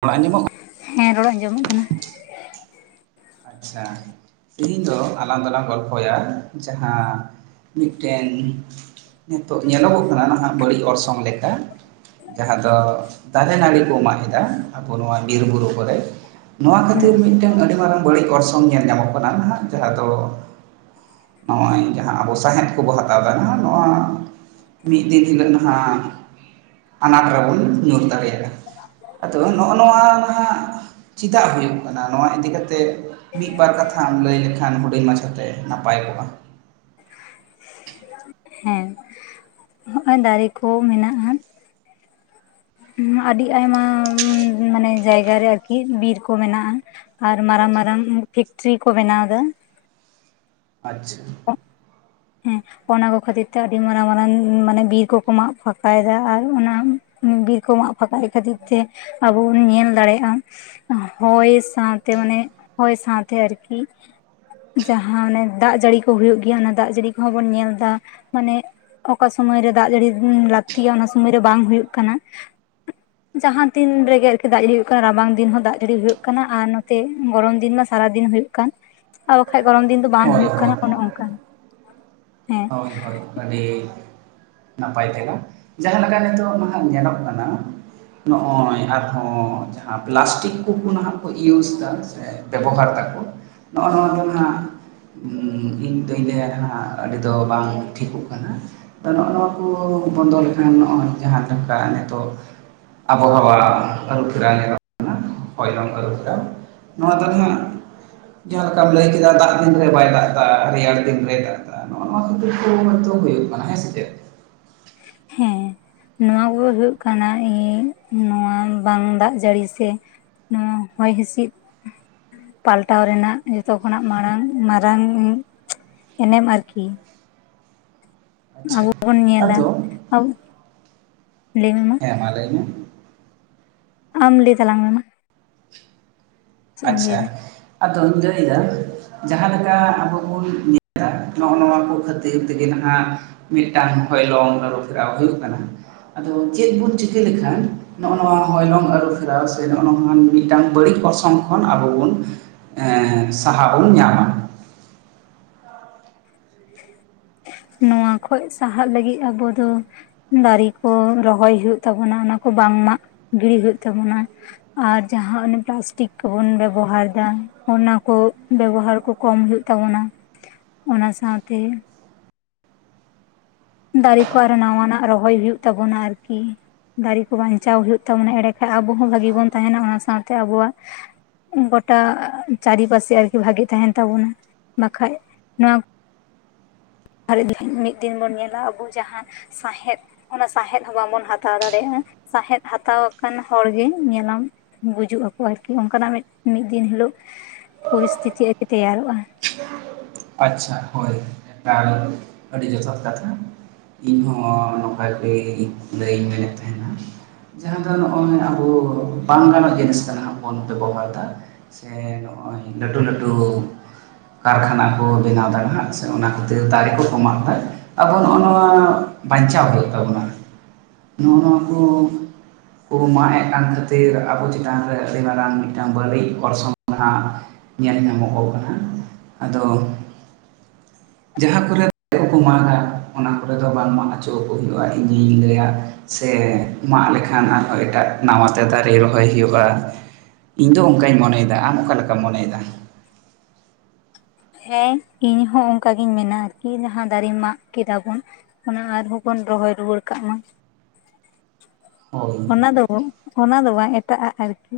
ᱵᱟᱝ ᱟᱸᱡᱚᱢᱚᱜ ᱠᱟ ᱦᱮᱸ ᱨᱚᱲ ᱟᱸᱡᱚᱢᱚᱜ ᱠᱟᱱᱟ ᱾ ᱟᱪᱪᱷᱟ ᱛᱮᱦᱤᱧ ᱫᱚ ᱟᱞᱟᱝ ᱫᱚᱞᱟᱝ ᱜᱚᱞᱯᱷᱚᱭᱟ ᱡᱟᱦᱟᱸ ᱢᱤᱫᱴᱮᱱ ᱱᱤᱛᱚᱜ ᱧᱮᱞᱚᱜᱚᱜ ᱠᱟᱱᱟ ᱱᱟᱦᱟᱜ ᱵᱟᱹᱲᱤᱡ ᱚᱨᱥᱚᱝ ᱞᱮᱠᱟ, ᱡᱟᱦᱟᱸ ᱫᱚ ᱫᱟᱨᱮ ᱱᱟᱹᱲᱤ ᱠᱚ ᱢᱟᱜ ᱮᱫᱟ ᱟᱵᱚ ᱱᱚᱣᱟ ᱵᱤᱨ ᱵᱩᱨᱩ ᱠᱚᱨᱮ, ᱱᱚᱣᱟ ᱦᱩᱸ ᱠᱷᱟᱹᱛᱤᱨ ᱢᱤᱫᱴᱮᱱ ᱟᱹᱰᱤ ᱢᱟᱨᱟᱝ ᱵᱟᱹᱲᱤᱡ ᱚᱨᱥᱚᱝ ᱧᱮᱞ ᱧᱟᱢᱚᱜ ᱠᱟᱱᱟ ᱱᱟᱜ ᱡᱟᱦᱟᱸ ᱫᱚ ᱱᱚᱜᱼᱚᱭ ᱡᱟᱦᱟᱸ ᱟᱵᱚ ᱥᱟᱦᱸᱮᱫ ᱠᱚᱵᱚ ᱦᱟᱛᱟᱣ ᱮᱫᱟ ᱱᱚᱣᱟ ᱢᱤᱫ ᱫᱤᱱ ᱦᱤᱞᱳᱜ ᱱᱟᱜ ᱟᱱᱟᱴ ᱨᱮᱵᱚᱱ ᱧᱩᱨ ᱫᱟᱲᱮᱭᱟᱜᱼᱟ᱾ ᱟᱫᱚ ᱱᱚᱜᱼᱚ ᱱᱚᱣᱟ ᱱᱟᱦᱟᱜ ᱪᱮᱫᱟᱜ ᱦᱩᱭᱩᱜ ᱠᱟᱱᱟ? ᱱᱚᱣᱟ ᱤᱫᱤ ᱠᱟᱛᱮ ᱢᱤᱫ ᱵᱟᱨ ᱠᱟᱛᱷᱟᱢ ᱞᱟᱹᱭ ᱞᱮᱠᱷᱟᱱ ᱦᱩᱰᱤᱧ ᱢᱟᱪᱷᱟᱛᱮ ᱱᱟᱯᱟᱭ ᱠᱚᱜᱼᱟ ᱾ ᱦᱮᱸ ᱱᱚᱜᱼᱚᱭ ᱫᱟᱨᱮ ᱠᱚ ᱢᱮᱱᱟᱜᱼᱟ ᱟᱹᱰᱤ ᱟᱭᱢᱟ ᱢᱟᱱᱮ ᱡᱟᱭᱜᱟ ᱨᱮ ᱟᱨᱠᱤ ᱵᱤᱨ ᱠᱚ ᱢᱮᱱᱟᱜᱼᱟ, ᱟᱨ ᱢᱟᱨᱟᱝ ᱢᱟᱨᱟᱝ ᱯᱷᱮᱠᱴᱨᱤ ᱠᱚ ᱵᱮᱱᱟᱣ ᱮᱫᱟ ᱾ ᱟᱪᱪᱷᱟ ᱦᱮᱸ ᱚᱱᱟ ᱠᱚ ᱠᱷᱟᱹᱛᱤᱨ ᱛᱮ ᱟᱹᱰᱤ ᱢᱟᱨᱟᱝ ᱢᱟᱨᱟᱝ ᱢᱟᱱᱮ ᱵᱤᱨ ᱠᱚᱠᱚ ᱢᱟᱜ ᱯᱷᱟᱸᱠᱟᱭ ᱮᱫᱟ ᱟᱨ ᱚᱱᱟᱼᱼ ᱵᱤᱨ ᱠᱚ ᱢᱟᱜ ᱯᱷᱟᱠᱟᱭᱮᱫ ᱠᱷᱟᱹᱛᱤᱨ ᱛᱮ ᱟᱵᱚ ᱵᱚᱱ ᱧᱮᱞ ᱫᱟᱲᱮᱭᱟᱜᱼᱟ, ᱦᱳᱭ ᱥᱟᱶᱛᱮ ᱢᱟᱱᱮ ᱦᱳᱭ ᱥᱟᱶᱛᱮ ᱟᱨᱠᱤ ᱡᱟᱦᱟᱸ ᱚᱱᱮ ᱫᱟᱜ ᱡᱟᱹᱲᱤ ᱠᱚ ᱦᱩᱭᱩᱜ ᱜᱮᱭᱟ, ᱚᱱᱟ ᱫᱟᱜ ᱡᱟᱹᱲᱤ ᱠᱚᱸᱦᱚᱸ ᱵᱚᱱ ᱧᱮᱞ ᱫᱟ ᱢᱟᱱᱮ ᱚᱠᱟ ᱥᱚᱢᱚᱭ ᱨᱮ ᱫᱟᱜ ᱡᱟᱹᱲᱤ ᱞᱟᱹᱠᱛᱤᱭᱟ ᱚᱱᱟ ᱥᱚᱢᱚᱭ ᱨᱮ ᱵᱟᱝ ᱦᱩᱭᱩᱜ ᱠᱟᱱᱟ ᱾ [inaudible] ᱡᱟᱦᱟᱸ ᱛᱤᱱ ᱨᱮᱜᱮ ᱟᱨᱠᱤ ᱫᱟᱜ ᱦᱩᱭᱩᱜ ᱠᱟᱱᱟ, ᱨᱟᱵᱟᱝ ᱫᱤᱱ ᱦᱚᱸ ᱫᱟᱜ ᱡᱟᱹᱲᱤ ᱦᱩᱭᱩᱜ ᱠᱟᱱᱟ, ᱟᱨ ᱱᱚᱛᱮ ᱜᱚᱨᱚᱢ ᱫᱤᱱ ᱢᱟ ᱥᱟᱨᱟ ᱫᱤᱱ ᱦᱳᱭᱳᱜ ᱠᱟᱱ, ᱟᱨ ᱵᱟᱠᱷᱟᱡ ᱜᱚᱨᱚᱢ ᱫᱤᱱ ᱫᱚ ᱵᱟᱝ ᱦᱳᱭ ᱦᱳᱭᱳᱜ ᱦᱳᱭ ᱠᱟᱱᱟ, ᱚᱱᱮ ᱚᱱᱠᱟᱱ ᱦᱮᱸ ᱾ ᱦᱳᱭ ᱦᱳᱭ ᱟᱹᱰᱤ ᱱᱟᱯᱟᱭ ᱛᱮᱞᱟ ᱾ ᱡᱟᱦᱟᱸ ᱞᱮᱠᱟ ᱱᱤᱛᱚᱜ ᱱᱟᱦᱟᱜ ᱧᱮᱞᱚᱜ ᱠᱟᱱᱟ ᱱᱚᱜᱼᱚᱭ ᱟᱨᱦᱚᱸ ᱡᱟᱦᱟᱸ ᱯᱞᱟᱥᱴᱤᱠ ᱠᱚᱠᱚ ᱱᱟᱦᱟᱜ ᱠᱚ ᱭᱩᱥ ᱮᱫᱟ ᱥᱮ, ᱵᱮᱵᱚᱦᱟᱨ ᱫᱟᱠᱚ ᱱᱚᱜᱼᱚ ᱱᱚᱣᱟ ᱫᱚ ᱱᱟᱜ ᱤᱧ ᱫᱩᱧ ᱞᱟᱹᱭᱟᱱᱟᱜ ᱟᱹᱰᱤ ᱫᱚ ᱵᱟᱝ ᱴᱷᱤᱠᱚᱜ ᱠᱟᱱᱟ, ᱟᱫᱚ ᱱᱚᱜᱼᱚ ᱱᱚᱣᱟ ᱠᱚ ᱵᱚᱱᱫᱚ ᱞᱮᱠᱷᱟᱱ ᱱᱚᱜᱼᱚᱭ ᱡᱟᱦᱟᱸ ᱞᱮᱠᱟ ᱱᱤᱛᱚᱜ ᱟᱵᱚᱣᱟᱜ ᱟᱹᱨᱩ ᱯᱷᱮᱨᱟᱣ ᱧᱚᱜᱚᱜ ᱠᱟᱱᱟ, ᱦᱚᱭ ᱚᱱᱠᱟ ᱟᱹᱨᱩᱯᱷᱮᱨᱟᱣ᱾ ᱱᱚᱣᱟ ᱫᱚ ᱱᱟᱦᱟᱜ ᱡᱟᱦᱟᱸ ᱞᱮᱠᱟᱢ ᱞᱟᱹᱭ ᱠᱮᱫᱟ ᱫᱟᱜ ᱫᱤᱱᱨᱮ ᱵᱟᱭ ᱫᱟᱜ ᱮᱫᱟ ᱨᱮᱭᱟᱲ ᱫᱤᱱ ᱨᱮᱭ ᱫᱟᱜ ᱮᱫᱟ ᱱᱚᱜᱼᱚ ᱱᱚᱣᱟ ᱠᱷᱟᱹᱛᱤᱨ ᱠᱚ ᱡᱚᱛᱚ ᱦᱩᱭᱩᱜ ᱠᱟᱱᱟ ᱦᱮᱸ ᱥᱮ ᱪᱮᱫ ᱾ ᱦᱮᱸ ᱱᱚᱣᱟ ᱠᱚᱫ ᱦᱳᱭᱳᱜ ᱠᱟᱱᱟ ᱤ ᱱᱚᱣᱟ ᱵᱟᱝ ᱫᱟᱜ ᱡᱟᱹᱲᱤ ᱥᱮ᱾ ᱱᱚᱣᱟ ᱦᱚᱭ ᱦᱤᱥᱤᱫ ᱯᱟᱞᱴᱟᱣ ᱨᱮᱱᱟᱜ ᱡᱚᱛᱚ ᱠᱷᱚᱱᱟᱜ ᱢᱟᱲᱟᱝ ᱢᱟᱨᱟᱝ ᱮᱱᱮᱢ ᱮᱱᱮᱢ ᱟᱨᱠᱤ᱾ ᱟᱪᱪᱷᱟ ᱟᱵᱚ ᱵᱚᱱ ᱧᱮᱞᱟ, ᱟᱫᱚ ᱟᱵᱚ ᱞᱟᱹᱭ ᱢᱮ ᱢᱟ᱾ ᱦᱮᱸ ᱢᱟ ᱞᱟᱹᱭ ᱢᱮ᱾ ᱟᱢ ᱞᱟᱹᱭ ᱛᱟᱞᱟᱝ ᱢᱮ ᱢᱟ᱾ ᱪᱮᱫ ᱮᱢ ᱞᱟᱹᱭ ᱮᱫᱟ ᱟᱪᱪᱷᱟ ᱟᱫᱚᱧ ᱞᱟᱹᱭᱟ ᱫᱟ᱾ ᱡᱟᱦᱟᱸ ᱞᱮᱠᱟ ᱟᱵᱚ ᱵᱚᱱ ᱧᱮᱞᱫᱟ᱾ ᱱᱚᱜᱼᱚ ᱱᱚᱣᱟ ᱠᱚ ᱠᱷᱟᱹᱛᱤᱨ ᱛᱮᱜᱮ ᱱᱟᱦᱟᱜ ᱢᱤᱫᱴᱟᱝ ᱦᱚᱭᱞᱚᱝ ᱟᱹᱨᱩ ᱯᱷᱮᱨᱟᱣ ᱦᱩᱭᱩᱜ ᱠᱟᱱᱟ᱾ ᱟᱫᱚ ᱪᱮᱫ ᱵᱚᱱ ᱪᱤᱠᱟᱹ ᱞᱮᱠᱷᱟᱱ? ᱱᱚᱜᱼᱚ ᱱᱚᱣᱟ ᱦᱚᱭᱞᱚᱝ ᱟᱹᱨᱩ ᱯᱷᱮᱨᱟᱣ ᱥᱮ ᱱᱚᱜᱼᱚ ᱱᱚᱣᱟ ᱢᱤᱫᱴᱟᱝ ᱵᱟᱹᱲᱤᱡ ᱚᱨᱥᱚᱝ ᱛᱚᱠᱷᱚᱱ ᱟᱵᱚ ᱵᱚᱱ ᱮᱸ ᱥᱟᱦᱟ ᱵᱚᱱ ᱧᱟᱢᱟ᱾ ᱱᱚᱣᱟ ᱠᱷᱚᱡ ᱥᱟᱦᱟᱜ ᱞᱟᱹᱜᱤᱫ ᱟᱵᱚ ᱫᱚ ᱫᱟᱨᱮ ᱠᱚ ᱨᱚᱦᱚᱭ ᱦᱳᱭᱳᱜ ᱛᱟᱵᱚᱱᱟ᱾ ᱚᱱᱟᱠᱚ ᱵᱟᱝ ᱢᱟᱜ ᱜᱤᱲᱤ ᱦᱳᱭᱳᱜ ᱛᱟᱵᱚᱱᱟ᱾ ᱟᱨ ᱡᱟᱦᱟᱸ ᱚᱱᱮ ᱯᱞᱟᱥᱴᱤᱠ ᱠᱚᱵᱚᱱ ᱵᱮᱵᱚᱦᱟᱨ ᱫᱟ᱾ ᱚᱱᱟ ᱠᱚ ᱵᱮᱵᱚᱦᱟᱨ ᱠᱚ ᱠᱚᱢ ᱦᱳᱭᱳᱜ ᱛᱟᱵᱚᱱᱟ᱾ ᱚᱱᱟ ᱥᱟᱶᱛᱮ ᱫᱟᱨᱮ ᱠᱚ ᱟᱨᱚ ᱱᱟᱣᱟᱱᱟᱜ ᱨᱚᱦᱚᱭ ᱦᱩᱭᱩᱜ ᱛᱟᱵᱚᱱᱟ ᱟᱨᱠᱤ᱾ ᱫᱟᱨᱮ ᱠᱚ ᱵᱟᱧᱪᱟᱣ ᱦᱩᱭᱩᱜ ᱛᱟᱵᱚᱱᱟ᱾ ᱮᱸᱰᱮ ᱠᱷᱟᱱ ᱟᱵᱚ ᱦᱚᱸ ᱵᱷᱟᱜᱤ ᱵᱚᱱ ᱛᱟᱦᱮᱸᱱᱟ᱾ ᱚᱱᱟ ᱥᱟᱶᱛᱮ ᱟᱵᱚᱣᱟᱜ ᱜᱚᱴᱟ ᱪᱟᱨᱤ ᱯᱟᱥᱮ ᱟᱨᱠᱤ ᱵᱷᱟᱜᱤ ᱛᱟᱦᱮᱸᱱ ᱛᱟᱵᱚᱱᱟ ᱵᱟᱠᱷᱟᱡ ᱱᱚᱣᱟ ᱟᱨ [unintelligible] ᱢᱤᱫ ᱫᱤᱱ ᱵᱚᱱ ᱧᱮᱞᱟ ᱟᱵᱚ ᱡᱟᱦᱟᱸ ᱥᱟᱸᱦᱮᱸᱫ ᱚᱱᱟ ᱥᱟᱸᱦᱮᱸᱫ ᱦᱚᱸ ᱵᱟᱵᱚᱱ ᱦᱟᱛᱟᱣ ᱫᱟᱲᱮᱭᱟᱜᱼᱟ, ᱥᱟᱸᱦᱮᱸᱫ ᱦᱟᱛᱟᱣ ᱟᱠᱟᱱ ᱦᱚᱲᱜᱮ ᱧᱮᱞᱟᱢ ᱜᱩᱡᱩᱜ ᱟᱠᱚ ᱟᱨᱠᱤ, ᱚᱱᱠᱟᱱᱟᱜ ᱢᱤᱫ ᱫᱤᱱ ᱦᱤᱞᱳᱜ ᱯᱚᱨᱤᱥᱛᱷᱤᱛᱤ ᱟᱨᱠᱤ ᱛᱮᱭᱟᱨᱚᱜᱼᱟ᱾ ᱟᱪᱪᱷᱟ ᱦᱳᱭ, ᱛᱟᱦᱚᱞᱮ ᱟᱹᱰᱤ ᱡᱚᱛᱷᱟᱛ ᱠᱟᱛᱷᱟ᱾ ᱤᱧᱦᱚ ᱱᱚᱝᱠᱟ ᱜᱮ ᱞᱟᱹᱭ ᱤᱧ ᱢᱮᱱᱮᱫ ᱛᱟᱦᱮᱸᱱᱟ᱾ ᱡᱟᱦᱟᱸ ᱫᱚ ᱱᱚᱜ-ᱚᱭ ᱟᱵᱚ ᱵᱟᱝ ᱜᱟᱱᱚᱜ ᱡᱤᱱᱤᱥ ᱠᱟᱱᱟ ᱵᱚᱱ ᱵᱮᱵᱚᱦᱟᱨ ᱫᱟ᱾ ᱥᱮ ᱱᱚᱜᱼᱚᱭ ᱞᱟᱹᱴᱩ ᱞᱟᱹᱴᱩ ᱠᱟᱨᱠᱷᱟᱱᱟ ᱠᱚ ᱵᱮᱱᱟᱣ ᱫᱟ ᱦᱟᱸᱜ ᱥᱮ ᱚᱱᱟ ᱠᱷᱟᱹᱛᱤᱨ ᱫᱟᱨᱮ ᱠᱚ ᱠᱚ ᱢᱟᱜ ᱫᱟ᱾ ᱟᱵᱚ ᱱᱚᱜ-ᱚ ᱱᱚᱣᱟ ᱵᱟᱧᱪᱟᱣ ᱦᱩᱭᱩᱜ ᱛᱟᱵᱚᱱᱟ᱾ ᱱᱚᱜᱼᱚ ᱱᱚᱣᱟ ᱠᱚ ᱠᱚ ᱢᱟᱜ ᱮᱫ ᱠᱟᱱ ᱠᱷᱟᱹᱛᱤᱨ ᱟᱵᱚ ᱪᱮᱛᱟᱱ ᱨᱮ ᱟᱹᱰᱤ ᱢᱟᱨᱟᱝ ᱢᱤᱫᱴᱟᱱ ᱵᱟᱹᱲᱤᱡ ᱚᱨᱥᱚᱝ ᱦᱟᱸᱜ ᱧᱮᱞ ᱧᱟᱢᱚᱜ ᱠᱟᱱᱟ᱾ ᱟᱫᱚ ᱡᱟᱦᱟᱸ ᱠᱚᱨᱮ ᱫᱟᱨᱮ ᱠᱚ ᱢᱟᱜᱟ, ᱚᱱᱟ ᱠᱚᱨᱮ ᱫᱚ ᱵᱟᱝ ᱢᱟᱜ ᱚᱪᱚ ᱟᱠᱚ ᱦᱩᱭᱩᱜᱼᱟ ᱤᱧᱤᱧ ᱞᱟᱹᱭᱟ᱾ ᱥᱮ ᱢᱟᱜ ᱞᱮᱠᱷᱟᱱ ᱟᱨᱦᱚᱸ ᱮᱴᱟᱜ ᱱᱟᱣᱟᱛᱮ ᱫᱟᱨᱮ ᱨᱚᱦᱚᱭ ᱦᱩᱭᱩᱜ-ᱟ᱾ ᱤᱧ ᱫᱚ ᱚᱱᱠᱟᱧ ᱢᱚᱱᱮᱭᱮᱫᱟ᱾ ᱟᱢ ᱚᱠᱟ ᱞᱮᱠᱟᱢ ᱢᱚᱱᱮᱭᱮᱫᱟ? ᱦᱮᱸ ᱤᱧ ᱦᱚᱸ ᱚᱱᱠᱟ ᱜᱤᱧ ᱢᱮᱱᱟ ᱟᱨᱠᱤ, ᱡᱟᱦᱟᱸ ᱫᱟᱨᱮ ᱢᱟᱜ ᱠᱮᱫᱟ ᱵᱚᱱ ᱚᱱᱟ ᱟᱨᱦᱚᱸ ᱵᱚᱱ ᱨᱚᱦᱚᱭ ᱨᱩᱣᱟᱹᱲ ᱠᱟᱜ ᱢᱟ᱾ ᱦᱳᱭ ᱚᱱᱟ ᱫᱚ ᱵᱚᱱ ᱚᱱᱟ ᱫᱚ ᱵᱟᱝ ᱮᱴᱟᱜᱼᱟᱜ ᱟᱨᱠᱤ᱾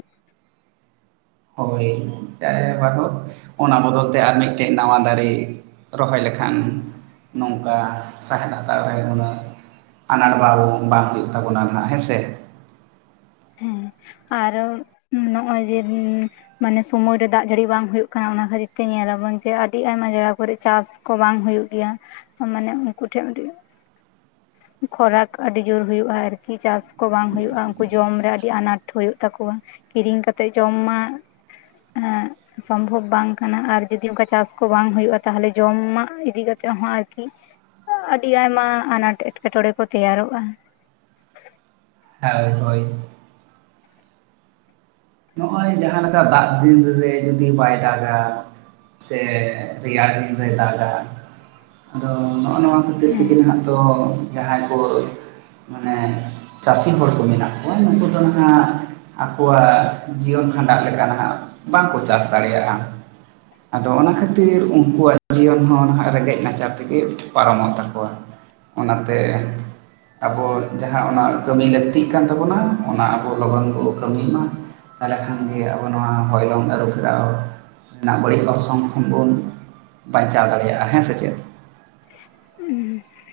ᱦᱳᱭ [unintelligible] ᱚᱱᱟ ᱵᱚᱫᱚᱞ ᱛᱮ ᱟᱨ ᱢᱤᱫᱴᱮᱡ ᱱᱟᱣᱟ ᱫᱟᱨᱮ ᱨᱚᱦᱚᱭ ᱞᱮᱠᱷᱟᱱ ᱱᱚᱝᱠᱟ ᱥᱟᱦᱮᱫ ᱟᱛᱟᱨ ᱨᱮ ᱩᱩᱱᱟᱹᱜ ᱟᱱᱟᱴ ᱵᱟᱵᱚᱸ ᱵᱟᱝ ᱦᱩᱭᱩᱜ ᱛᱟᱵᱚᱱᱟ ᱱᱟᱷᱟᱜ ᱦᱮᱸ ᱥᱮ ᱦᱮᱸ ᱟᱨᱚ ᱱᱚᱜ-ᱚᱭ ᱡᱮ [unintelligible] ᱢᱟᱱᱮ ᱥᱚᱢᱚᱭ ᱨᱮ ᱫᱟᱜ ᱡᱟᱹᱲᱤ ᱵᱟᱝ ᱦᱩᱭᱚᱜ ᱠᱟᱱᱟ ᱚᱱᱟ ᱠᱷᱟᱹᱛᱤᱨ ᱛᱮ ᱧᱮᱞ ᱟᱵᱚᱱ ᱡᱮ ᱟᱹᱰᱤ ᱟᱭᱢᱟ ᱡᱟᱭᱜᱟ ᱠᱚᱨᱮ ᱪᱟᱥ ᱠᱚ ᱵᱟᱝ ᱦᱩᱭᱩᱜ ᱜᱮᱭᱟ ᱢᱟᱱᱮ ᱩᱱᱠᱩ ᱴᱷᱮᱱ ᱩᱰᱤ ᱠᱷᱚᱨᱟᱠ ᱟᱹᱰᱤ ᱡᱳᱨ ᱦᱩᱭᱩᱜᱼᱟ ᱟᱨᱠᱤ᱾ ᱪᱟᱥ ᱠᱚ ᱵᱟᱝ ᱦᱩᱭᱩᱜᱼᱟ, ᱩᱱᱠᱩ ᱡᱚᱢ ᱨᱮ ᱟᱰᱤ ᱟᱱᱟᱴ ᱦᱩᱭᱩᱜ ᱛᱟᱠᱚᱣᱟ᱾ ᱠᱤᱨᱤᱧ ᱠᱟᱛᱮᱜ ᱡᱚᱢ ᱢᱟ, ᱚᱱᱮ ᱥᱚᱢᱵᱷᱚᱵᱽ ᱵᱟᱝ ᱠᱟᱱᱟ ᱟᱨ ᱡᱩᱫᱤ ᱚᱱᱠᱟ ᱪᱟᱥ ᱠᱚ ᱵᱟᱝ ᱦᱩᱭᱚᱜᱼᱟ ᱛᱟᱦᱚᱞᱮ ᱡᱚᱢᱟᱜ ᱤᱫᱤ ᱠᱟᱛᱮ ᱦᱚᱸ ᱟᱨᱠᱤ ᱟᱹᱰᱤ ᱟᱭᱢᱟ ᱟᱱᱟᱴ ᱮᱴᱠᱮᱴᱚᱬᱮ ᱠᱚ ᱛᱮᱭᱟᱨᱚᱜᱼᱟ ᱦᱮᱸ ᱦᱳᱭ ᱱᱚᱜᱼᱚᱭ ᱡᱟᱦᱟᱸ ᱞᱮᱠᱟ ᱫᱟᱜ ᱫᱤᱱ ᱨᱮ ᱡᱩᱫᱤ ᱵᱟᱭ ᱫᱟᱜᱟ, ᱥᱮ ᱨᱮᱭᱟᱲ ᱫᱤᱱ ᱨᱮ ᱫᱟᱜ ᱫᱟ, ᱟᱫᱚ ᱱᱚᱜᱼᱱᱚᱣᱟ ᱠᱷᱟᱛᱤᱨ ᱦᱮᱸ ᱛᱮᱜᱮ ᱱᱷᱟᱜ ᱛᱚ ᱡᱟᱦᱟᱸᱭ ᱠᱚ ᱢᱟᱱᱮ ᱪᱟᱥᱤ ᱦᱚᱲ ᱠᱚ ᱢᱮᱱᱟᱜ ᱠᱚᱣᱟ ᱱᱩᱠᱩ ᱫᱚ ᱦᱟᱦᱟᱸᱜ ᱟᱠᱚᱣᱟᱜ ᱡᱤᱭᱚᱱ ᱠᱷᱟᱸᱰᱟᱜ ᱞᱮᱠᱟ ᱱᱟᱦᱟᱜ ᱵᱟᱝ ᱠᱚ ᱪᱟᱥ ᱫᱟᱲᱮᱭᱟᱜᱼᱟ ᱾ ᱟᱫᱚ ᱚᱱᱟ ᱠᱷᱟᱛᱤᱨ ᱩᱱᱠᱩᱣᱟᱜ ᱡᱤᱭᱚᱱ ᱦᱚᱸ ᱱᱟᱦᱟᱜ ᱨᱮᱸᱜᱮᱡ ᱱᱟᱪᱟᱨ ᱛᱮᱜᱮ ᱯᱟᱨᱚᱢᱚᱜ ᱛᱟᱠᱚᱣᱟ ᱾ ᱚᱱᱟᱛᱮ ᱟᱵᱚ ᱡᱟᱦᱟᱸ ᱚᱱᱟ ᱠᱟᱹᱢᱤ ᱞᱟᱠᱛᱤᱜ ᱠᱟᱱ ᱛᱟᱵᱚᱱᱟ ᱚᱱᱟ ᱟᱵᱚ ᱞᱚᱜᱚᱱ ᱵᱚ ᱠᱟᱢᱤ ᱢᱟ ᱾ ᱛᱟᱞᱮ ᱠᱷᱟᱸ ᱟᱵᱚ ᱱᱚᱣᱟ ᱦᱚᱭᱞᱚᱝ ᱟᱨᱩ ᱯᱷᱮᱨᱟᱣ ᱨᱮᱱᱟᱜ ᱵᱟᱲᱤᱡ ᱚᱨᱥᱚᱝ ᱠᱷᱚᱱ ᱵᱚᱱ ᱵᱟᱧᱪᱟᱣ ᱫᱟᱲᱮᱭᱟᱜᱼᱟ ᱦᱮᱸ ᱥᱮ ᱪᱮᱫ ᱾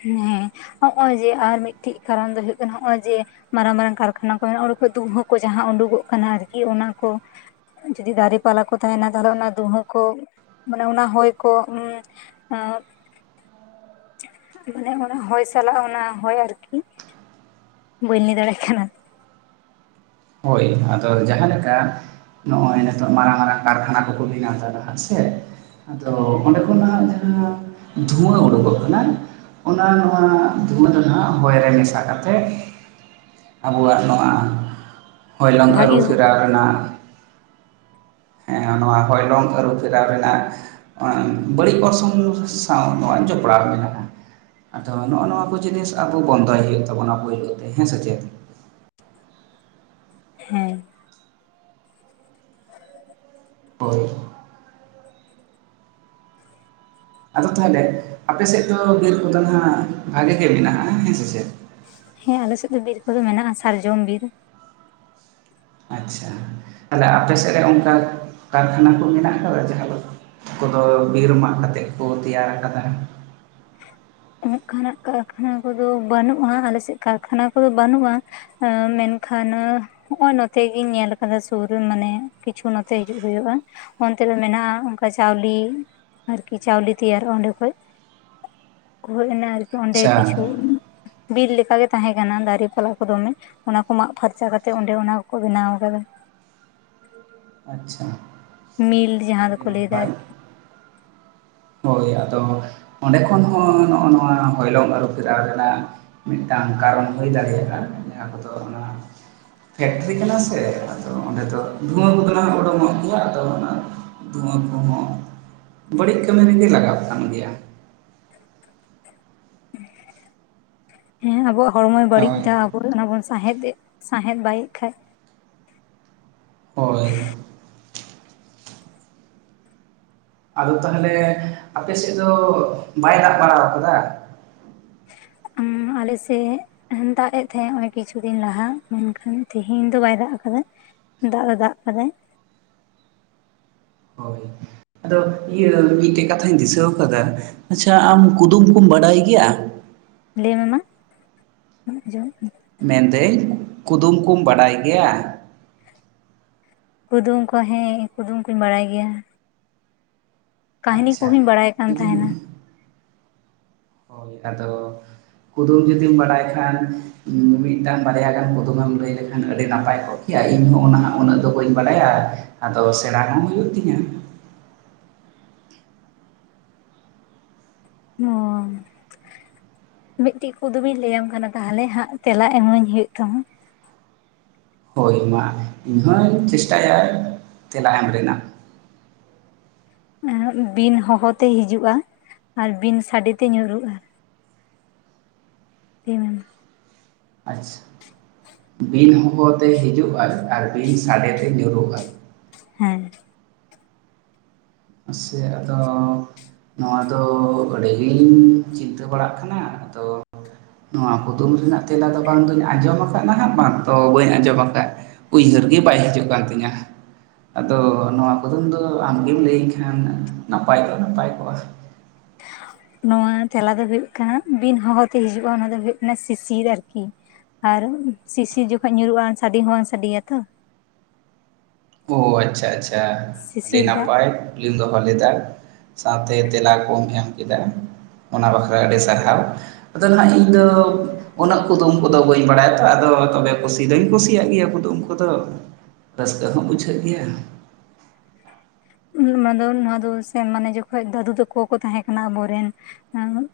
ᱦᱮᱸ ᱦᱚᱜᱼᱚᱭ ᱡᱮ ᱟᱨ ᱢᱤᱫᱴᱤᱡ ᱠᱟᱨᱚᱱ ᱫᱚ ᱦᱩᱭᱩᱜ ᱠᱟᱱᱟ ᱦᱚᱜᱼᱚᱭ ᱡᱮ ᱢᱟᱨᱟᱝ ᱢᱟᱨᱟᱝ ᱠᱟᱨᱠᱷᱟᱱᱟ ᱠᱚ ᱢᱮᱱᱟᱜᱼᱟ ᱚᱸᱰᱮ ᱠᱷᱚᱡ ᱫᱩᱦᱟᱹ ᱠᱚ ᱡᱟᱦᱟᱸ ᱩᱰᱩᱠᱚᱜ ᱠᱟᱱᱟ ᱟᱨᱠᱤ ᱚᱱᱟ ᱠᱚ ᱡᱚᱫᱤ ᱫᱟᱨᱮ ᱯᱟᱞᱟ ᱠᱚ ᱛᱟᱦᱮᱱᱟ ᱛᱟᱦᱚᱞᱮ ᱚᱱᱟ ᱫᱩᱢᱦᱟᱸᱹ ᱠᱚ ᱢᱟᱱᱮ ᱚᱱᱟ ᱦᱚᱭ ᱠᱚ ᱩᱻ ᱟᱸᱻ ᱢᱟᱱᱮ ᱚᱱᱟ ᱦᱚᱭ ᱥᱟᱞᱟᱜ ᱚᱱᱟ ᱦᱚᱭ ᱟᱨᱠᱤ ᱾ ᱵᱟᱹᱧ ᱞᱟᱹᱭ ᱫᱟᱲᱮᱭᱟᱜ ᱠᱟᱱᱟ ᱾ ᱦᱳᱭ ᱟᱫᱚ ᱡᱟᱦᱟᱸ ᱞᱮᱠᱟ ᱱᱚᱜᱼᱚᱭ ᱱᱤᱛᱚᱜ ᱢᱟᱨᱟᱝ ᱢᱟᱨᱟᱝ ᱠᱟᱨᱠᱷᱟᱱᱟ ᱠᱚᱠᱚ ᱵᱮᱱᱟᱣ ᱫᱟ ᱱᱟᱦᱟᱜ ᱥᱮ, ᱟᱫᱚ ᱚᱸᱰᱮ ᱠᱷᱚᱱᱟᱜ ᱡᱟᱦᱟᱸ ᱫᱷᱩᱣᱟᱸ ᱚᱰᱚᱠᱚᱜ ᱠᱟᱱᱟ, ᱚᱱᱟ ᱱᱚᱣᱟ ᱫᱷᱩᱣᱟᱹ ᱫᱚ ᱱᱷᱟᱜ ᱦᱚᱭ ᱨᱮ ᱢᱮᱥᱟ ᱠᱟᱛᱮ ᱟᱵᱚᱣᱟᱜ ᱱᱚᱣᱟ ᱦᱚᱭᱞᱚᱝ ᱟᱨᱩ ᱵᱷᱟᱜᱤ ᱯᱷᱮᱨᱟᱣ ᱨᱮᱱᱟᱜ ᱾ ᱦᱮᱸ ᱱᱚᱣᱟ ᱦᱚᱭᱞᱚᱝ ᱟᱹᱨᱩ ᱯᱷᱮᱨᱟᱣ ᱨᱮᱱᱟᱜᱼᱼ [unintelligible] ᱵᱟᱹᱲᱤᱡ ᱚᱨᱥᱚᱝ ᱥᱟᱶ ᱱᱚᱣᱟ ᱡᱚᱯᱲᱟᱣ ᱢᱮᱱᱟᱜᱼᱟ᱾ ᱟᱫᱚ ᱱᱚᱜᱼᱱᱚᱣᱟ ᱠᱚ ᱡᱤᱱᱤᱥ ᱟᱵᱚ ᱵᱚᱱᱫᱚᱭ ᱦᱩᱭᱩᱜ ᱛᱟᱵᱚᱱᱟ ᱯᱟᱹᱭᱞᱟᱹ ᱛᱮ ᱦᱮᱸ ᱥᱮ ᱪᱮᱫ? ᱦᱮᱸ᱾ ᱦᱳᱭ᱾ ᱟᱫᱚ ᱛᱟᱦᱞᱮ ᱟᱯᱮ ᱥᱮᱫ ᱫᱚ ᱵᱤᱨ ᱠᱚᱫᱚ ᱱᱷᱟᱜ ᱵᱷᱟᱜᱮ ᱜᱮ ᱢᱮᱱᱟᱜᱼᱟ, ᱦᱮᱸ ᱥᱮ ᱪᱮᱜ? ᱦᱮᱸ ᱟᱞᱮ ᱥᱮᱫ ᱫᱚ ᱵᱤᱨ ᱠᱚᱫᱚ ᱢᱮᱱᱟᱜᱼᱟ ᱥᱟᱨᱡᱚᱢ ᱵᱤᱨ ᱾ ᱟᱪᱪᱷᱟ ᱛᱟᱦᱞᱮ ᱟᱯᱮ ᱥᱮᱫ ᱨᱮ ᱚᱱᱠᱟ ᱠᱟᱨᱠᱷᱟᱱᱟ ᱠᱚ ᱢᱮᱱᱟᱜ ᱟᱠᱟᱫᱟ, ᱡᱟᱦᱟᱸ ᱫᱚ ᱠᱚᱫᱚ ᱵᱤᱨ ᱢᱟᱜ ᱠᱟᱛᱮᱜ ᱠᱩ ᱛᱮᱭᱟᱨ ᱠᱟᱫᱟ᱾ ᱚᱱᱠᱟᱱᱟᱜ ᱠᱟᱨᱠᱷᱟᱱᱟ ᱠᱚᱫᱚ ᱵᱟᱱᱩᱜᱼᱟ, ᱟᱞᱮᱥᱮᱫ ᱠᱟᱨᱠᱷᱟᱱᱟ ᱠᱚᱫᱚ ᱵᱟᱱᱩᱜᱼᱟ᱾ ᱟᱹ ᱢᱮᱱᱠᱷᱟᱱ ᱱᱟᱹ ᱦᱚᱜᱼᱚᱭ ᱱᱚᱛᱮ ᱜᱤᱧ ᱧᱮᱞ ᱟᱠᱟᱫᱟ ᱥᱩᱨ ᱨᱮ ᱢᱟᱱᱮ, ᱠᱤᱪᱷᱩ ᱱᱚᱛᱮ ᱦᱤᱡᱩᱜ ᱦᱩᱭᱩᱜᱼᱟ᱾ ᱚᱱᱛᱮ ᱨᱮ ᱢᱮᱱᱟᱜᱼᱟ, ᱚᱱᱠᱟ ᱪᱟᱣᱞᱤ ᱟᱨᱠᱤ ᱪᱟᱣᱞᱤ ᱛᱮᱭᱟᱨᱚᱜᱼᱟ ᱚᱸᱰᱮ ᱠᱷᱚᱡᱼᱼ ᱦᱳᱭ ᱮᱱᱟ ᱟᱨᱠᱤ ᱚᱸᱰᱮ ᱟᱪᱪᱷᱟ ᱠᱤᱪᱷᱩ ᱵᱤᱨ ᱞᱮᱠᱟ ᱜᱮ ᱛᱟᱦᱮᱸ ᱠᱟᱱᱟ ᱫᱟᱨᱮ ᱯᱟᱞᱟ ᱠᱚ ᱫᱚᱢᱮ, ᱚᱱᱟ ᱠᱚ ᱢᱟᱜ ᱯᱷᱟᱨᱪᱟ ᱠᱟᱛᱮ ᱚᱸᱰᱮ ᱚᱱᱟ ᱠᱚᱠᱚ ᱵᱮᱱᱟᱣ ᱟᱠᱟᱫᱟ᱾ ᱟᱪᱪᱷᱟ ᱢᱤᱞ ᱡᱟᱦᱟᱸ ᱫᱚ ᱟᱹᱰᱤ ᱠᱚ ᱞᱟᱹᱭ ᱮᱫᱟ ᱱᱟᱯᱟᱭ ᱟᱨᱠᱤ᱾ ᱦᱳᱭ ᱟᱫᱚ ᱚᱸᱰᱮ ᱠᱷᱚᱱ ᱦᱚᱸ ᱱᱚᱜᱼᱚ ᱱᱚᱣᱟ ᱦᱚᱭᱞᱚᱝ ᱟᱹᱨᱩ ᱯᱷᱮᱨᱟᱣ ᱨᱮᱱᱟᱜ ᱢᱤᱫᱴᱟᱱ ᱠᱟᱨᱚᱱ ᱦᱩᱭ ᱫᱟᱲᱮᱭᱟᱜᱼᱟ᱾ ᱡᱟᱦᱟᱸ ᱠᱚ ᱫᱚ ᱚᱱᱟ ᱯᱷᱮᱠᱴᱨᱤ ᱠᱟᱱᱟ ᱥᱮ ᱟᱫᱚ ᱚᱸᱰᱮ ᱫᱚ ᱫᱷᱩᱶᱟᱹ ᱠᱚᱫᱚ ᱱᱟᱜ ᱩᱰᱩᱠᱚᱜ ᱜᱮᱭᱟ᱾ ᱟᱫᱚ ᱚᱱᱟ ᱫᱷᱩᱶᱟᱹ ᱠᱚ ᱦᱚᱸ ᱵᱟᱹᱲᱤᱡ ᱠᱟᱹᱢᱤ ᱨᱮ ᱜᱮ ᱞᱟᱜᱟᱣ ᱠᱟᱱ ᱜᱮᱭᱟ᱾ ᱦᱮᱸ ᱟᱵᱚᱣᱟᱜ ᱦᱚᱲᱢᱚᱭ ᱵᱟᱹᱲᱤᱡ ᱦᱳᱭ ᱫᱟ, ᱟᱵᱚ ᱚᱱᱟ ᱵᱚᱱ ᱥᱟᱸᱦᱮᱫ ᱛᱮᱫ ᱥᱟᱸᱦᱮᱫ ᱵᱟᱭᱮᱜ ᱠᱷᱟᱱ᱾ ᱦᱳᱭ ᱟᱫᱚ ᱛᱟᱦᱚᱞᱮ ᱟᱯᱮ ᱥᱮᱫ ᱫᱚ ᱵᱟᱭ ᱫᱟᱜ ᱵᱟᱲᱟ ᱠᱟᱫᱟ? ᱩᱸ-ᱢ ᱟᱞᱮ ᱥᱮᱫ ᱩᱸᱦᱩ ᱫᱟᱜ ᱮᱫ ᱛᱟᱦᱮᱫ ᱱᱚᱜᱚᱭ ᱠᱤᱪᱷᱩ ᱫᱤᱱ ᱞᱟᱦᱟ ᱢᱮᱱᱠᱷᱟᱱ ᱛᱤᱦᱤᱧ ᱫᱚ ᱵᱟᱭ ᱫᱟᱜ ᱟᱠᱟᱫᱟ᱾ ᱫᱟᱜ ᱫᱚ ᱫᱟᱜ ᱠᱟᱫᱟᱭ ᱦᱳᱭ ᱟᱫᱚ ᱤᱭᱟᱹ ᱢᱤᱫᱴᱮᱡ ᱠᱟᱛᱷᱟᱧ ᱫᱤᱥᱟᱹᱣ ᱟᱠᱟᱫᱟ ᱟᱪᱪᱷᱟ ᱟᱢ ᱠᱩᱫᱩᱢ ᱠᱩᱢ ᱵᱟᱰᱟᱭ ᱜᱮᱭᱟ? ᱞᱟᱹᱭ ᱢᱮ ᱵᱟᱝ ᱟᱡᱚᱢᱚᱜ ᱠᱟᱼᱼ ᱢᱮᱱ ᱫᱟᱹᱧ ᱠᱩᱫᱩᱢ ᱠᱩᱢ ᱵᱟᱰᱟᱭ ᱜᱮᱭᱟ ᱠᱩᱫᱩᱢ ᱠᱚ ᱦᱮᱸ ᱠᱩᱫᱩᱢ ᱠᱩᱧ ᱵᱟᱲᱟᱭ ᱜᱮᱭᱟ ᱠᱟᱹᱦᱤᱱᱤ ᱟᱪᱪᱷᱟ ᱠᱚᱦᱚᱧ ᱵᱟᱲᱟᱭ ᱠᱟᱱ ᱛᱟᱦᱮᱸᱱᱟ ᱡᱩᱫᱤᱢ ᱦᱳᱭ ᱟᱫᱚ ᱠᱩᱫᱩᱢ ᱡᱩᱫᱤᱢ ᱵᱟᱰᱟᱭ ᱠᱷᱟᱱ ᱢᱤᱫ ᱴᱟᱱ ᱵᱟᱨᱭᱟ ᱜᱟᱱ ᱠᱩᱫᱩᱢᱮᱢ ᱞᱟᱹᱭ ᱞᱮᱠᱷᱟᱱ ᱟᱹᱰᱤ ᱱᱟᱯᱟᱭ ᱠᱚᱜ ᱠᱮᱭᱟ ᱤᱧᱦᱚᱸ ᱚᱱᱟ ᱩᱱᱟᱹᱜ ᱫᱚ ᱵᱟᱹᱧ ᱵᱟᱲᱟᱭᱟ ᱟᱫᱚ ᱥᱮᱬᱟ ᱦᱚᱸ ᱦᱩᱭᱩᱜ ᱛᱤᱧᱟᱹ ᱦᱳᱸ ᱢᱤᱫᱴᱤᱡ ᱠᱩᱫᱩᱢ ᱤᱧ ᱞᱟᱹᱭᱟᱢ ᱠᱟᱱᱟ ᱛᱟᱦᱚᱞᱮ ᱦᱟᱸᱜ ᱛᱮᱞᱟ ᱮᱢᱟᱹᱧ ᱦᱩᱭᱩᱜᱳᱜ ᱛᱟᱢᱟ ᱦᱳᱭ ᱢᱟ ᱤᱧᱦᱳᱧ ᱪᱮᱥᱴᱟᱭᱟ ᱛᱮᱞᱟ ᱮᱢ ᱨᱮᱱᱟᱜ ᱵᱤᱱ ᱦᱚᱦᱳ ᱛᱮ ᱦᱤᱡᱩᱜᱼᱟ ᱟᱨ ᱵᱤᱱ ᱥᱟᱰᱮ ᱛᱮ ᱧᱩᱨᱩᱜᱼᱟ ᱞᱟᱹᱭᱢᱮ ᱢᱟ ᱟᱪᱪᱷ ᱵᱤᱱ ᱦᱚᱦᱳ ᱛᱮ ᱦᱤᱡᱩᱜᱼᱟᱭ ᱟᱨ ᱵᱤᱱ ᱥᱟᱰᱮᱛᱮ ᱧᱩᱨᱩᱜ ᱟᱭ ᱦᱮᱸ ᱢᱟ ᱥᱮᱜ ᱟᱫᱚᱻᱻ ᱱᱚᱣᱟ ᱫᱚ ᱟᱹᱰᱤᱜᱤᱧ ᱪᱤᱱᱛᱟᱹ ᱵᱟᱲᱟᱜ ᱠᱟᱱᱟ ᱟᱫᱚ ᱱᱚᱣᱟ ᱠᱩᱫᱩᱢ ᱨᱮᱱᱟᱜ ᱛᱮᱞᱟ ᱫᱚ ᱵᱟᱝ ᱫᱚᱞᱤᱧ ᱟᱸᱡᱚᱢ ᱟᱠᱟᱫ ᱦᱟᱸᱜ ᱵᱟᱝ ᱫᱚ ᱵᱟᱹᱧ ᱟᱸᱡᱚᱢ ᱟᱠᱟᱫ ᱩᱭᱦᱟᱹᱨ ᱜᱮ ᱵᱟᱭ ᱦᱤᱡᱩᱜ ᱠᱟᱱ ᱛᱤᱧᱟ ᱟᱫᱚ ᱱᱚᱣᱟ ᱠᱩᱫᱩᱢ ᱫᱚ ᱟᱢᱜᱮᱢ ᱞᱟᱹᱭ ᱦᱮᱸᱱᱟᱝ ᱱᱟᱯᱟᱭ ᱠᱚᱜᱼ ᱱᱟᱯᱟᱭ ᱠᱚᱜᱼᱟ ᱥᱮ ᱱᱚᱣᱟ ᱛᱮᱞᱟ ᱫᱚ ᱦᱳᱭᱩᱜ ᱠᱟᱱᱟ ᱵᱤᱱ ᱦᱚᱦᱚᱛᱮ ᱦᱤᱡᱩᱜᱼᱟ ᱚᱱᱟ ᱫᱚ ᱦᱳᱭᱳᱜ ᱠᱟᱱᱟ ᱥᱤᱥᱤᱨ ᱟᱨᱠᱤ ᱟᱨ ᱥᱤᱥᱤᱨ ᱡᱚᱠᱷᱚᱡ ᱧᱩᱨᱦᱩᱜᱼᱟ ᱥᱟᱰᱮ ᱦᱚᱸ ᱵᱟᱝ ᱥᱟᱰᱮᱤᱭᱟ ᱛᱚ ᱳ ᱟᱪᱪᱷᱟ ᱟᱪᱪᱷᱟ ᱟᱹᱰᱤ ᱥᱤᱥᱤᱨ ᱫᱟᱜ ᱱᱟᱯᱟᱭ ᱠᱠᱞᱤᱢ ᱫᱚᱦᱚ ᱞᱮᱫᱟ ᱥᱟᱶᱛᱮ ᱛᱮᱞᱟ ᱠᱚᱦᱚᱢ ᱮᱢ ᱠᱮᱫᱟ ᱚᱱᱟ ᱵᱟᱠᱷᱨᱟ ᱟᱹᱰᱤ ᱥᱟᱨᱦᱟᱣ ᱟᱫᱚ ᱦᱟᱸᱜ ᱤᱧ ᱫᱚ ᱩᱱᱟᱹᱜ ᱠᱩᱫᱩᱢ ᱠᱚᱫᱚ ᱵᱟᱹᱧ ᱵᱟᱲᱟᱭᱟᱛᱚ ᱟᱫᱚ ᱛᱚᱵᱮ ᱠᱩᱥᱤ ᱫᱚᱧ ᱠᱩᱥᱤᱭᱟᱜ ᱜᱮᱭᱟ ᱠᱩᱫᱩᱢ ᱠᱚᱫᱚ ᱛᱟᱹᱦᱚᱢ ᱵᱩᱪᱷᱟᱹᱫ ᱜᱮᱭᱟ ᱚᱱᱟ ᱫᱚ ᱱᱚᱣᱟ ᱫᱚ ᱥᱮ ᱢᱟᱱᱮ ᱡᱚᱠᱷᱚᱱ ᱫᱟᱹᱫᱩ ᱛᱟᱠᱚ ᱠᱚ ᱛᱟᱦᱮᱸ ᱠᱟᱱᱟ ᱟᱵᱚᱨᱮᱱ ᱟᱹᱶᱟᱜ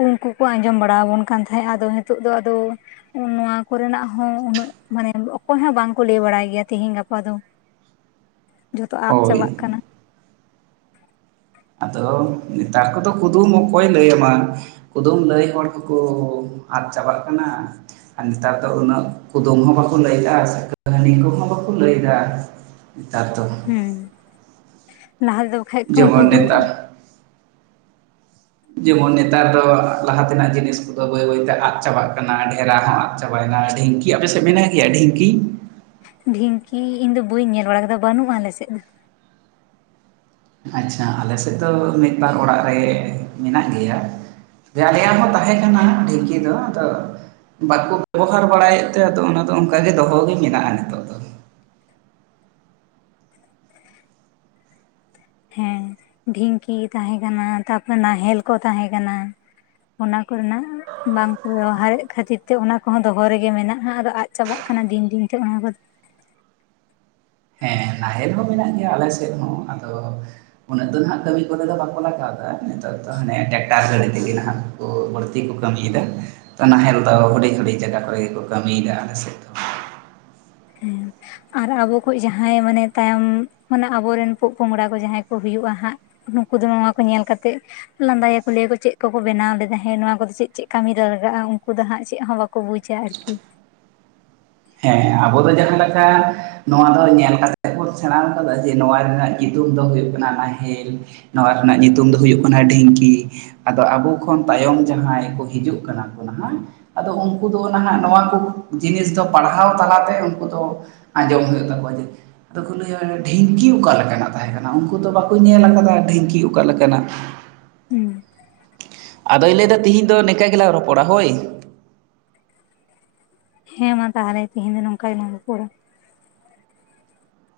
ᱩᱸᱩᱱᱠᱩ ᱠᱚ ᱟᱸᱡᱚᱢ ᱵᱟᱲᱟ ᱟᱵᱚᱱ ᱠᱟᱱ ᱛᱟᱦᱮᱸᱦᱟᱫ ᱟᱫᱚ ᱱᱤᱛᱚᱜ ᱫᱚ ᱟᱫᱚ ᱱᱚᱣᱟ ᱠᱚᱨᱮᱱᱟᱜ ᱦᱚᱸ ᱩᱱᱟᱹᱜ ᱢᱟᱱᱮ ᱚᱠᱚᱭ ᱦᱚᱸ ᱵᱟᱝᱠᱚ ᱞᱟᱹᱭ ᱵᱟᱲᱟᱭ ᱜᱮᱭᱟ ᱛᱤᱦᱮᱧ ᱜᱟᱯᱟ ᱫᱚ ᱡᱚᱛᱚ ᱟᱫ ᱦᱳᱭ ᱪᱟᱵᱟᱜ ᱠᱟᱱᱟ ᱟᱫᱚ ᱱᱮᱛᱟᱨ ᱠᱚ ᱫᱚ ᱠᱩᱫᱩᱢ ᱚᱠᱚᱭᱮ ᱞᱟᱹᱭ ᱟᱢᱟ ᱠᱩᱫᱩᱢ ᱞᱟᱹᱭ ᱦᱚᱲ ᱠᱚ ᱠᱚ ᱟᱫ ᱪᱟᱵᱟᱜ ᱠᱟᱱᱟ ᱟᱨ ᱱᱮᱛᱟᱨ ᱫᱚ ᱩᱱᱟᱹᱜ ᱠᱩᱫᱩᱢ ᱦᱚᱸ ᱵᱟᱠᱚ ᱞᱟᱹᱭ ᱫᱟ ᱥᱮ ᱠᱟᱹᱦᱱᱤ ᱠᱚᱦᱚᱸ ᱵᱟᱠᱚ ᱞᱟᱹᱭ ᱮᱫᱟ ᱱᱮᱛᱟᱨ ᱫᱚ ᱦᱩᱸ ᱞᱟᱦᱟ ᱛᱮᱫᱚ ᱵᱟᱠᱷᱟᱡ ᱠᱚ ᱡᱮᱢᱚᱱ ᱩᱫᱩᱠᱚᱼᱟ ᱱᱮᱛᱟᱨ ᱡᱮᱢᱚᱱ ᱱᱮᱛᱟᱨ ᱫᱚ ᱞᱟᱦᱟ ᱛᱮᱱᱟᱜ ᱡᱤᱱᱤᱥ ᱠᱚᱫᱚ ᱵᱟᱹᱭ ᱵᱟᱹᱭ ᱛᱮ ᱟᱫ ᱪᱟᱵᱟᱜ ᱠᱟᱱᱟ ᱰᱮᱨᱟ ᱟᱸᱜ ᱪᱟᱵᱟᱭᱮᱱᱟ ᱰᱷᱤᱝᱠᱤ ᱟᱯᱮᱥᱮᱫ ᱢᱮᱱᱟᱜ ᱜᱮᱭᱟ ᱰᱷᱤᱝᱠᱤ? ᱰᱷᱤᱝᱠᱤ ᱤᱧ ᱫᱚ ᱵᱟᱹᱧ ᱧᱮᱞ ᱵᱟᱲᱟ ᱟᱠᱟᱫᱟ ᱵᱟᱹᱱᱩᱜᱼᱟ ᱟᱞᱮᱥᱮᱫ ᱫᱚ ᱟᱪᱪᱷᱟ ᱟᱞᱮ ᱥᱮᱫ ᱫᱚ ᱢᱤᱫ ᱵᱟᱨ ᱚᱲᱟᱜ ᱨᱮ ᱢᱮᱱᱟᱜ ᱜᱮᱭᱟ ᱛᱟᱭᱮ ᱜᱮᱟᱠᱚ ᱦᱚᱸ ᱛᱟᱦᱮᱸ ᱠᱟᱱᱟ ᱰᱷᱤᱝᱠᱤ ᱫᱚ ᱟᱫᱚ ᱵᱟᱠᱚ ᱵᱮᱵᱚᱦᱟᱨ ᱵᱟᱲᱟᱭᱮᱫ ᱛᱮ ᱟᱫᱚ ᱚᱱᱟᱫᱚ ᱚᱱᱠᱟ ᱜᱮ ᱫᱚᱦᱚᱜᱮ ᱢᱮᱱᱟᱜᱼᱟ ᱱᱤᱛᱚᱜ ᱫᱚ ᱦᱮᱸ ᱰᱷᱤᱝᱠᱤ ᱛᱟᱦᱮᱸ ᱠᱟᱱᱟ ᱛᱟᱨᱯᱚᱨ ᱱᱟᱦᱮᱞ ᱠᱚ ᱛᱟᱦᱮᱸ ᱠᱟᱱᱟ ᱚᱱᱟ ᱠᱚᱨᱮᱱᱟᱜ ᱵᱟᱝᱠᱚ ᱵᱮᱵᱚᱦᱟᱨᱮᱫ ᱠᱷᱟᱹᱛᱤᱨ ᱛᱮ ᱚᱱᱟ ᱠᱚᱦᱚᱸ ᱫᱚᱦᱚ ᱨᱮᱜᱮ ᱢᱮᱱᱟᱜᱼᱟ ᱟᱫᱚ ᱟᱫ ᱪᱟᱵᱟᱜ ᱠᱟᱱᱟ ᱫᱤᱱ ᱫᱤᱱᱛᱮ ᱚᱱᱟ ᱠᱚᱛ ᱦᱮᱸ ᱱᱟᱦᱮᱞ ᱦᱚᱸ ᱢᱮᱱᱟᱜ ᱜᱮᱭᱟ ᱟᱞᱮ ᱥᱮᱫ ᱦᱚᱸ ᱟᱫᱚ ᱩᱱᱟᱹᱜ ᱫᱚ ᱱᱟᱦᱟᱜ ᱠᱟᱹᱢᱤ ᱠᱚᱨᱮ ᱫᱚ ᱵᱟᱠᱚ ᱞᱟᱜᱟᱣ ᱫᱟ ᱱᱮᱛᱟᱨ ᱫᱚ ᱦᱟᱱᱮ ᱴᱮᱠᱴᱟᱨ ᱜᱟᱹᱲᱤ ᱛᱮᱜᱮ ᱱᱟᱦᱟᱜ ᱠᱚ ᱵᱟᱹᱲᱛᱤ ᱠᱚ ᱠᱟᱹᱢᱤᱫᱟ ᱛᱚ ᱱᱟᱦᱮᱞ ᱫᱚ ᱦᱩᱰᱤᱧᱼ ᱦᱩᱰᱤᱧ ᱡᱟᱭᱜᱟ ᱠᱚᱨᱮ ᱜᱮ ᱠᱚ ᱠᱟᱹᱢᱤᱫᱟ ᱟᱞᱮ ᱥᱮᱫ ᱫᱚ ᱦᱮᱸ ᱟᱨ ᱟᱵᱚ ᱠᱷᱚᱡ ᱡᱟᱦᱟᱸᱭ ᱢᱟᱱᱮ ᱛᱟᱭᱚᱢ ᱢᱟᱱᱮ ᱟᱵᱚᱨᱮᱱ ᱯᱚᱜ ᱯᱚᱝᱲᱟ ᱠᱚ ᱡᱟᱦᱟᱸᱭ ᱠᱚ ᱦᱩᱭᱩᱜᱼᱟ ᱦᱟᱸᱜ ᱦᱟ. ᱝᱠᱩ ᱫᱚ ᱱᱚᱣᱟᱠᱚ ᱧᱮᱞᱠᱟᱛᱮᱫ ᱞᱟᱸᱫᱟᱭᱟᱠᱚ ᱞᱟᱹᱭᱟᱠᱚ ᱪᱮᱫ ᱠᱚᱠᱚ ᱵᱮᱱᱟᱣ ᱞᱮᱫᱟ ᱦᱮᱸ ᱱᱚᱣᱟ ᱠᱚᱫᱚ ᱪᱮᱫ ᱪᱮᱫ ᱠᱟᱹᱢᱤ ᱨᱮ ᱞᱟᱜᱟᱜᱼᱟ ᱩᱱᱠᱩ ᱫᱚ ᱦᱟᱸᱜ ᱪᱮᱫ ᱦᱚᱸ ᱵᱟᱠᱚ ᱠᱚ ᱵᱩᱪᱟ ᱟᱨᱠᱤ ᱦᱮ ᱦᱮᱸᱸ ᱟᱵᱚ ᱫᱚ ᱡᱟᱦᱟ ᱞᱮᱠᱟ ᱱᱚᱣᱟ ᱵᱚᱱ ᱧᱮᱞ ᱠᱟᱛᱮᱜ ᱵᱚᱱ ᱥᱮᱬᱟ ᱠᱟᱫᱟ ᱡᱮ ᱱᱚᱣᱟ ᱨᱮᱱᱟᱜ ᱧᱩᱛᱩᱢ ᱫᱚ ᱦᱩᱭᱩᱜ ᱠᱟᱱᱟ ᱱᱟᱦᱮᱞ ᱱᱚᱣᱟ ᱨᱮᱱᱟᱜ ᱧᱩᱛᱩᱢ ᱫᱚ ᱦᱩᱭᱩᱜ ᱠᱟᱱᱟ ᱰᱷᱤᱝᱠᱤ ᱟᱫᱚ ᱟᱵᱚ ᱠᱷᱚᱱ ᱛᱟᱭᱚᱢ ᱡᱟᱦᱟᱸᱭ ᱠᱚ ᱦᱤᱡᱩᱜ ᱠᱟᱱᱟ ᱠᱚ ᱱᱟᱦᱟᱜ ᱟᱫᱚ ᱩᱱᱠᱩ ᱫᱚ ᱱᱟᱦᱟᱜ ᱱᱚᱣᱟ ᱠᱚ ᱡᱤᱱᱤᱥ ᱫᱚ ᱯᱟᱲᱦᱟᱣ ᱛᱟᱞᱟᱛᱮ ᱩᱱᱠᱩ ᱫᱚ ᱟᱸᱡᱚᱢ ᱦᱩᱭᱩᱜ ᱛᱟᱠᱚᱣᱟ ᱡᱮ ᱟᱫᱚ ᱠᱚ ᱞᱟᱹᱭᱟ ᱰᱷᱤᱝᱠᱤ ᱚᱠᱟ ᱞᱮᱠᱟᱱᱟᱜ ᱛᱟᱦᱮᱸ ᱠᱟᱱᱟ ᱩᱱᱠᱩ ᱫᱚ ᱵᱟᱠᱚ ᱧᱮᱞ ᱠᱟᱫᱟ ᱰᱷᱤᱝᱠᱤ ᱚᱠᱟ ᱞᱮᱠᱟᱱᱟᱜ‌ ᱦᱩᱸ ᱟᱫᱚᱭ ᱞᱟᱹᱭᱫᱟ ᱛᱤᱦᱤᱧ ᱫᱚ ᱱᱤᱝᱠᱟ ᱜᱮᱞᱟ ᱨᱚᱯᱚᱲᱟ ᱦᱳᱭ ᱦᱮᱸ ᱢᱟ ᱛᱟᱦᱞᱮ ᱛᱤᱦᱤᱧ ᱫᱚ ᱱᱚᱝᱠᱟ ᱜᱮ ᱞᱟᱝ ᱨᱚᱯᱚᱲᱟ